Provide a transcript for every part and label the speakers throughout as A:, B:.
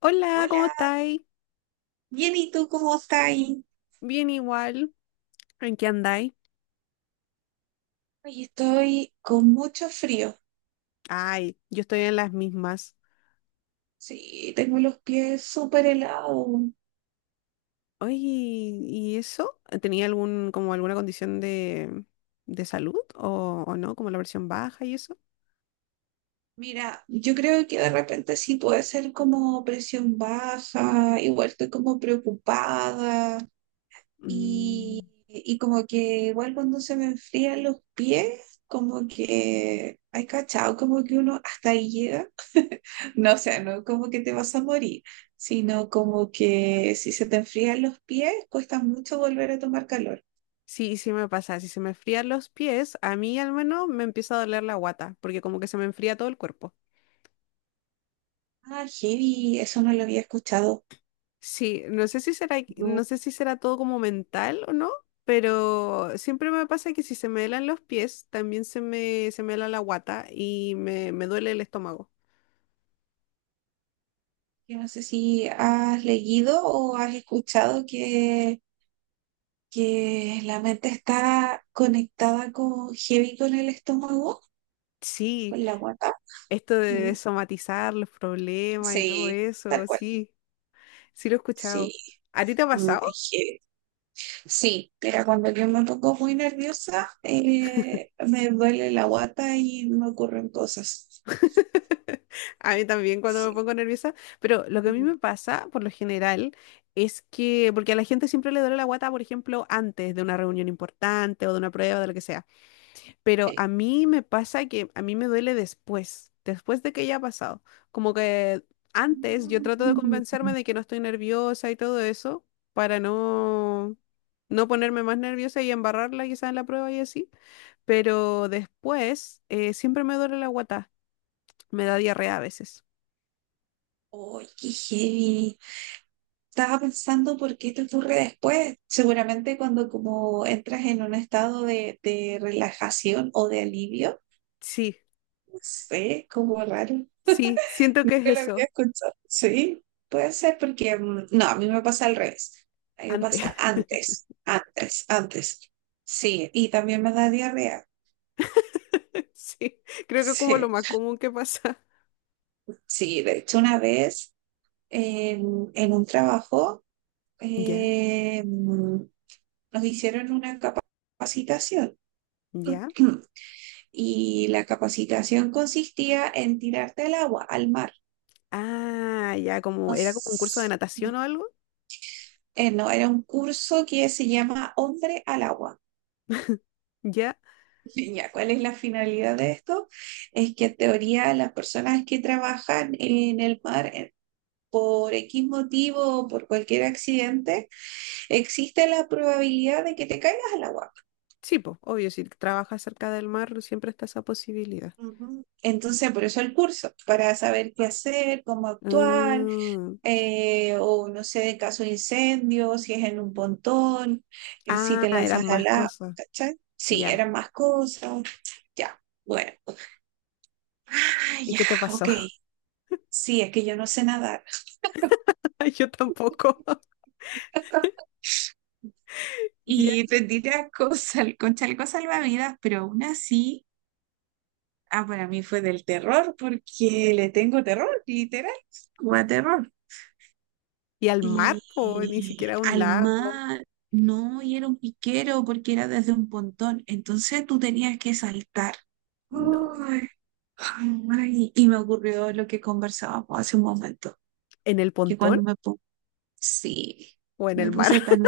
A: Hola, ¿cómo
B: Hola,
A: estáis?
B: bien, ¿y tú cómo estás?
A: Bien igual. ¿En qué andáis?
B: Hoy estoy con mucho frío.
A: Ay, yo estoy en las mismas.
B: Sí, tengo los pies súper helados.
A: Oye, ¿y eso? ¿Tenía algún, como alguna condición de salud o no? Como la versión baja y eso.
B: Mira, yo creo que de repente sí puede ser como presión baja, igual estoy como preocupada y,
A: Mm,
B: y como que igual cuando se me enfrían los pies, como que hay cachado, como que uno hasta ahí llega. No, o sea, no como que te vas a morir, sino como que si se te enfrían los pies, cuesta mucho volver a tomar calor.
A: sí, sí me pasa. Si se me enfrían los pies, a mí al menos me empieza a doler la guata, porque como que se me enfría todo el cuerpo.
B: Ah, heavy, eso no lo había escuchado.
A: Sí, no
B: No,
A: sé si será todo como mental o no, pero siempre me pasa que si se me helan los pies, también se me hela la guata y me duele el estómago.
B: yo no sé si has leído o has escuchado que la mente está conectada con heavy con el estómago,
A: Sí,
B: con la guata.
A: esto
B: Mm.
A: de somatizar los problemas y todo
B: Sí, tal
A: eso,
B: cual.
A: sí, sí lo he
B: Sí,
A: escuchado. ¿A ti te ha pasado?
B: es heavy. Sí, mira, cuando yo me pongo muy nerviosa, me duele la guata y me ocurren cosas.
A: A mí también cuando me
B: Sí.
A: pongo nerviosa, pero lo que a mí me pasa por lo general es que, porque a la gente siempre le duele la guata, por ejemplo, antes de una reunión importante o de una prueba, de lo que sea. Pero a
B: Sí.
A: mí me pasa que a mí me duele después, después de que ya ha pasado. Como que antes yo trato de
B: Mm.
A: convencerme de que no estoy nerviosa y todo eso para no, no ponerme más nerviosa y embarrarla quizás en la prueba y así. Pero después siempre me duele la guata, me da diarrea a veces.
B: Oye, qué heavy. Estaba pensando por qué te ocurre después. Seguramente cuando como entras en un estado de relajación o de alivio,
A: Sí,
B: no sé, como raro.
A: sí, siento que es
B: Nunca lo había
A: eso,
B: escuchado. Sí, puede ser porque, no, a mí me pasa al revés. A mí me
A: antes.
B: pasa antes, antes, antes. Sí, y también me da diarrea.
A: Sí, creo que es como lo
B: Sí,
A: más común que pasa.
B: sí, de hecho una vez en un trabajo
A: Ya,
B: eh, mm, nos hicieron una capacitación.
A: ya.
B: Y la capacitación consistía en tirarte al agua, al mar.
A: Ah, ya, como era como un curso de
B: Cons-
A: natación o algo.
B: no, era un curso que se llama Hombre al agua.
A: Ya,
B: Ya, ¿cuál es la finalidad de esto? Es que en teoría las personas que trabajan en el mar, por X motivo o por cualquier accidente, existe la probabilidad de que te caigas al agua.
A: sí, pues, obvio, si trabajas cerca del mar, siempre está esa posibilidad.
B: Ujú. Entonces, por eso el curso, para saber qué hacer, cómo actuar,
A: Mm.
B: o no sé, en caso de incendio, si es en un pontón, si
A: Ah,
B: te
A: eran
B: lanzas
A: más
B: al agua,
A: cosas.
B: ¿cachai? Sí,
A: Ya.
B: eran más cosas. Ya, bueno. Ah,
A: ¿Y
B: ya,
A: qué te pasó?
B: ok. Sí, es que yo no sé nadar.
A: Yo tampoco. Ya.
B: Y tendí a con chaleco salvavidas, pero aún así, ah, para mí fue del terror, porque le tengo terror, literal, como a terror.
A: ¿Y al mar, po? Ni
B: Y
A: siquiera a un
B: al
A: lago.
B: mar, no, y era un piquero porque era desde un pontón, entonces tú tenías que saltar.
A: No.
B: Ay, ay, y me ocurrió lo que conversábamos hace un momento,
A: ¿En el
B: que
A: pontón
B: cuando me puse, sí,
A: o en
B: me
A: el mar?
B: puse tan...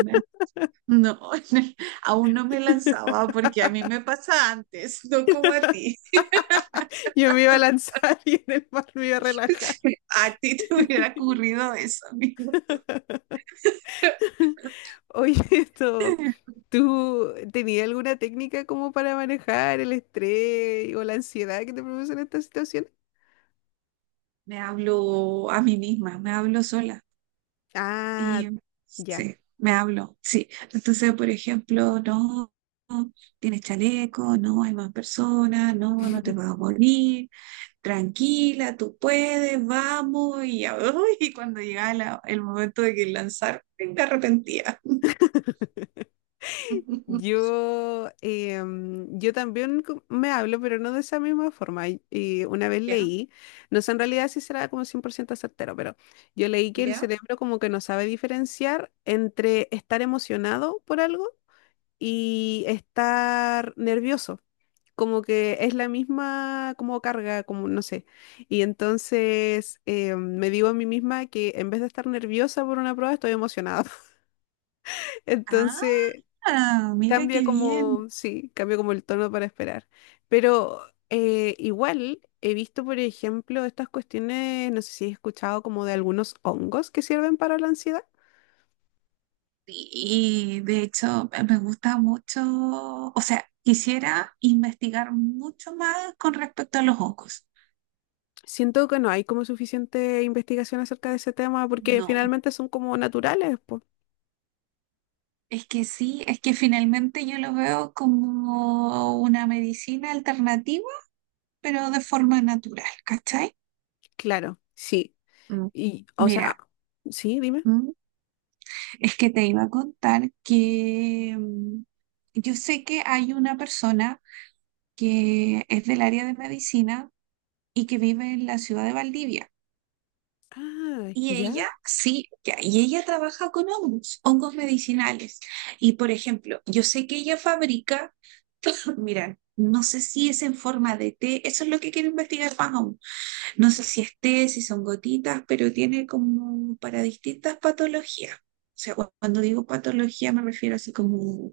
B: No, aún no me lanzaba porque a mí me pasa antes, no como a ti.
A: Yo me iba a lanzar y en el mar me iba a relajar.
B: A ti te hubiera ocurrido eso, amiga.
A: Oye, esto, ¿tú tenías alguna técnica como para manejar el estrés o la ansiedad que te producen estas situaciones?
B: Me hablo a mí misma, me hablo sola.
A: Ah,
B: Y
A: ya.
B: sí, me hablo, sí. Entonces, por ejemplo, no, no, tienes chaleco, no hay más personas, no, no te vas a morir, tranquila, tú puedes, vamos. Y ya, uy, y cuando llegaba el momento de que lanzar, me arrepentía.
A: Yo, yo también me hablo, pero no de esa misma forma. Y una vez leí, no sé en realidad si será como 100% certero, pero yo leí que el
B: ¿Ya?
A: cerebro como que no sabe diferenciar entre estar emocionado por algo y estar nervioso. Como que es la misma como carga, como no sé. Y entonces me digo a mí misma que en vez de estar nerviosa por una prueba, estoy emocionada. Entonces,
B: Ah, mira
A: cambia
B: qué
A: como,
B: bien.
A: sí, cambia como el tono para esperar. Pero igual he visto, por ejemplo, estas cuestiones, no sé si he escuchado como de algunos hongos que sirven para la ansiedad.
B: Y de hecho, me gusta mucho, o sea, quisiera investigar mucho más con respecto a los hongos.
A: Siento que no hay como suficiente investigación acerca de ese tema porque
B: No,
A: finalmente son como naturales, pues.
B: es que sí, es que finalmente yo lo veo como una medicina alternativa, pero de forma natural, ¿cachai?
A: Claro, sí.
B: Mm.
A: Y, o sea,
B: Mira,
A: sí, dime.
B: ¿m? Es que te iba a contar que, yo sé que hay una persona que es del área de medicina y que vive en la ciudad de Valdivia.
A: Ah,
B: Y
A: ya,
B: ella, sí, ya, y ella trabaja con hongos, hongos medicinales. Y por ejemplo, yo sé que ella fabrica, mira, no sé si es en forma de té, eso es lo que quiero investigar más aún. No sé si es té, si son gotitas, pero tiene como para distintas patologías. O sea, cuando digo patología me refiero así como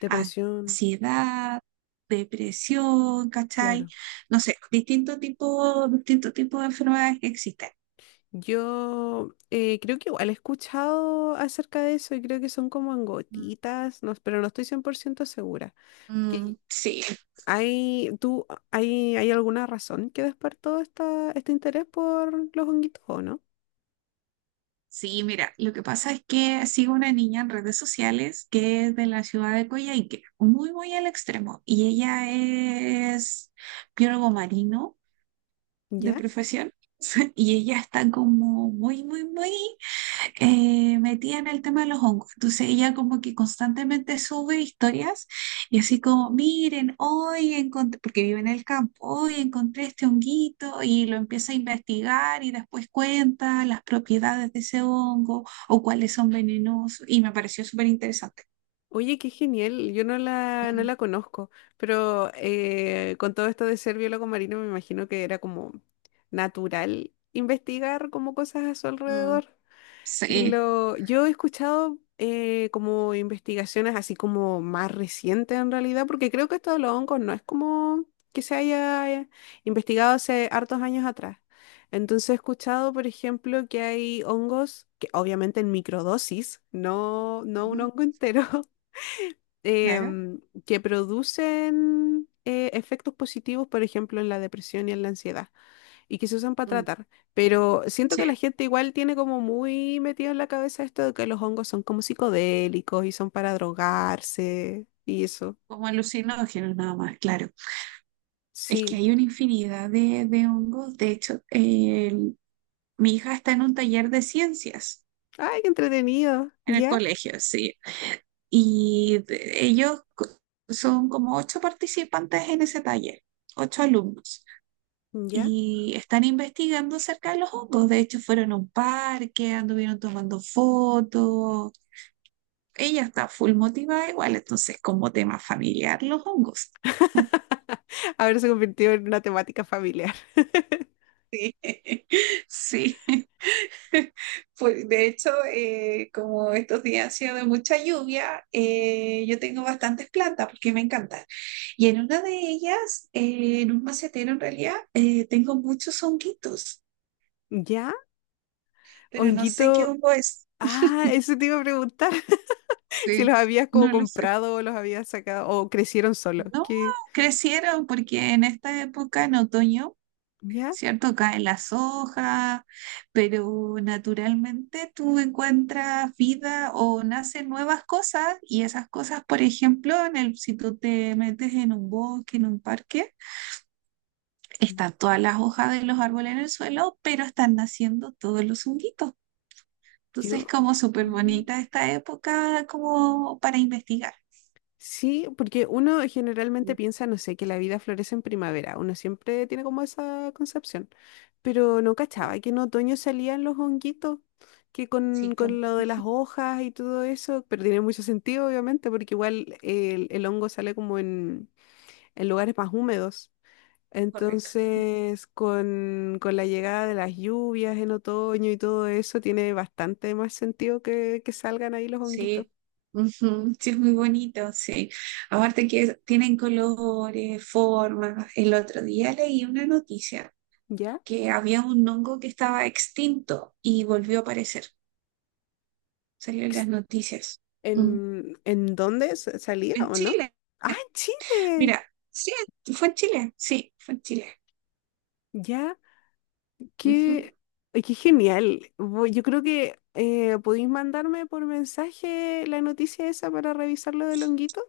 A: depresión,
B: ansiedad, depresión, ¿cachai?
A: claro.
B: No sé, distinto tipo de enfermedades que existen.
A: Yo creo que igual he escuchado acerca de eso y creo que son como en gotitas, no, pero no estoy 100% segura. Que
B: Mm, sí,
A: ¿hay, tú, hay alguna razón que despertó este interés por los honguitos o no?
B: sí, mira, lo que pasa es que sigo una niña en redes sociales que es de la ciudad de Coyhaique, muy, muy al extremo, y ella es biólogo marino de
A: ¿Ya?
B: profesión, y ella está como muy, muy, muy, metida en el tema de los hongos. Entonces ella como que constantemente sube historias y así como, miren, hoy encontré, porque vive en el campo, hoy encontré este honguito y lo empieza a investigar y después cuenta las propiedades de ese hongo o cuáles son venenosos y me pareció súper interesante.
A: Oye, qué genial, yo no la, no
B: Mm,
A: la conozco, pero con todo esto de ser biólogo marino me imagino que era como natural investigar como cosas a su
B: mm,
A: alrededor. Y
B: sí,
A: lo, yo he escuchado como investigaciones así como más recientes en realidad, porque creo que esto de los hongos no es como que se haya investigado hace hartos años atrás. Entonces he escuchado, por ejemplo, que hay hongos que obviamente en microdosis, no, no un
B: ujú,
A: hongo entero,
B: claro.
A: que producen efectos positivos, por ejemplo, en la depresión y en la ansiedad y que se usan para
B: Mm.
A: tratar. Pero siento que
B: Sí,
A: la gente igual tiene como muy metido en la cabeza esto de que los hongos son como psicodélicos y son para drogarse y eso.
B: como alucinógenos nada más, claro. Es que
A: Sí.
B: hay una infinidad de hongos. De hecho, mi hija está en un taller de ciencias
A: Ay, qué entretenido.
B: en el
A: ¿Ya?
B: colegio, sí. Y de- ellos co- Son como ocho participantes en ese taller, ocho alumnos.
A: ¿Ya?
B: Y están investigando acerca de los hongos. De hecho, fueron a un parque, anduvieron tomando fotos. Ella está full motivada igual, entonces como tema familiar los hongos.
A: Ahora se convirtió en una temática familiar.
B: Sí. Pues, de hecho, como estos días han sido de mucha lluvia, yo tengo bastantes plantas porque me encantan. Y en una de ellas, en un macetero en realidad, tengo muchos honguitos,
A: ¿Ya?
B: pero no sé qué
A: Honguito.
B: hongo es.
A: Ah, eso te iba a preguntar. Si los
B: Sí,
A: habías como
B: no lo sé.
A: comprado o los habías sacado o crecieron solos.
B: No,
A: ¿Qué?
B: crecieron porque en esta época, en otoño,
A: ¿Ya?
B: ¿cierto? Caen las hojas, pero naturalmente tú encuentras vida o nacen nuevas cosas y esas cosas, por ejemplo, en el, si tú te metes en un bosque, en un parque, están todas las hojas de los árboles en el suelo, pero están naciendo todos los honguitos. Entonces,
A: Yo.
B: como súper
A: Mm,
B: bonita esta época como para investigar.
A: sí, porque uno generalmente
B: Ujú.
A: piensa, no sé, que la vida florece en primavera. Uno siempre tiene como esa concepción. Pero no cachaba que en otoño salían los honguitos, que
B: Sí, pues,
A: con lo de las hojas y todo eso, pero tiene mucho sentido, obviamente, porque igual el hongo sale como en lugares más húmedos.
B: correcto.
A: Entonces, con la llegada de las lluvias en otoño y todo eso, tiene bastante más sentido que salgan ahí los honguitos,
B: Sí, ujú, sí, es muy bonito, sí. Aparte que tienen colores, formas. El otro día leí una noticia
A: ¿ya?
B: que había un hongo que estaba extinto y volvió a aparecer. Salió en las noticias. Mm.
A: En dónde salía
B: En
A: o no?
B: Chile,
A: Ah, en Chile.
B: mira, sí, fue en Chile, sí, fue en Chile.
A: Ya, qué,
B: Ujú.
A: ay, qué genial. Yo creo que podéis mandarme por mensaje la noticia esa para revisar lo del honguito.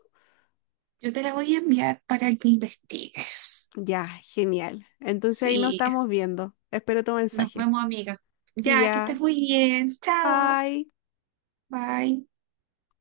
B: Yo te la voy a enviar para que investigues.
A: Ya, genial. Entonces ahí nos
B: Sí,
A: estamos viendo. Espero tu
B: nos
A: mensaje.
B: vemos, amiga. Ya, que estés
A: Ya,
B: muy bien. Chao.
A: bye.
B: Bye.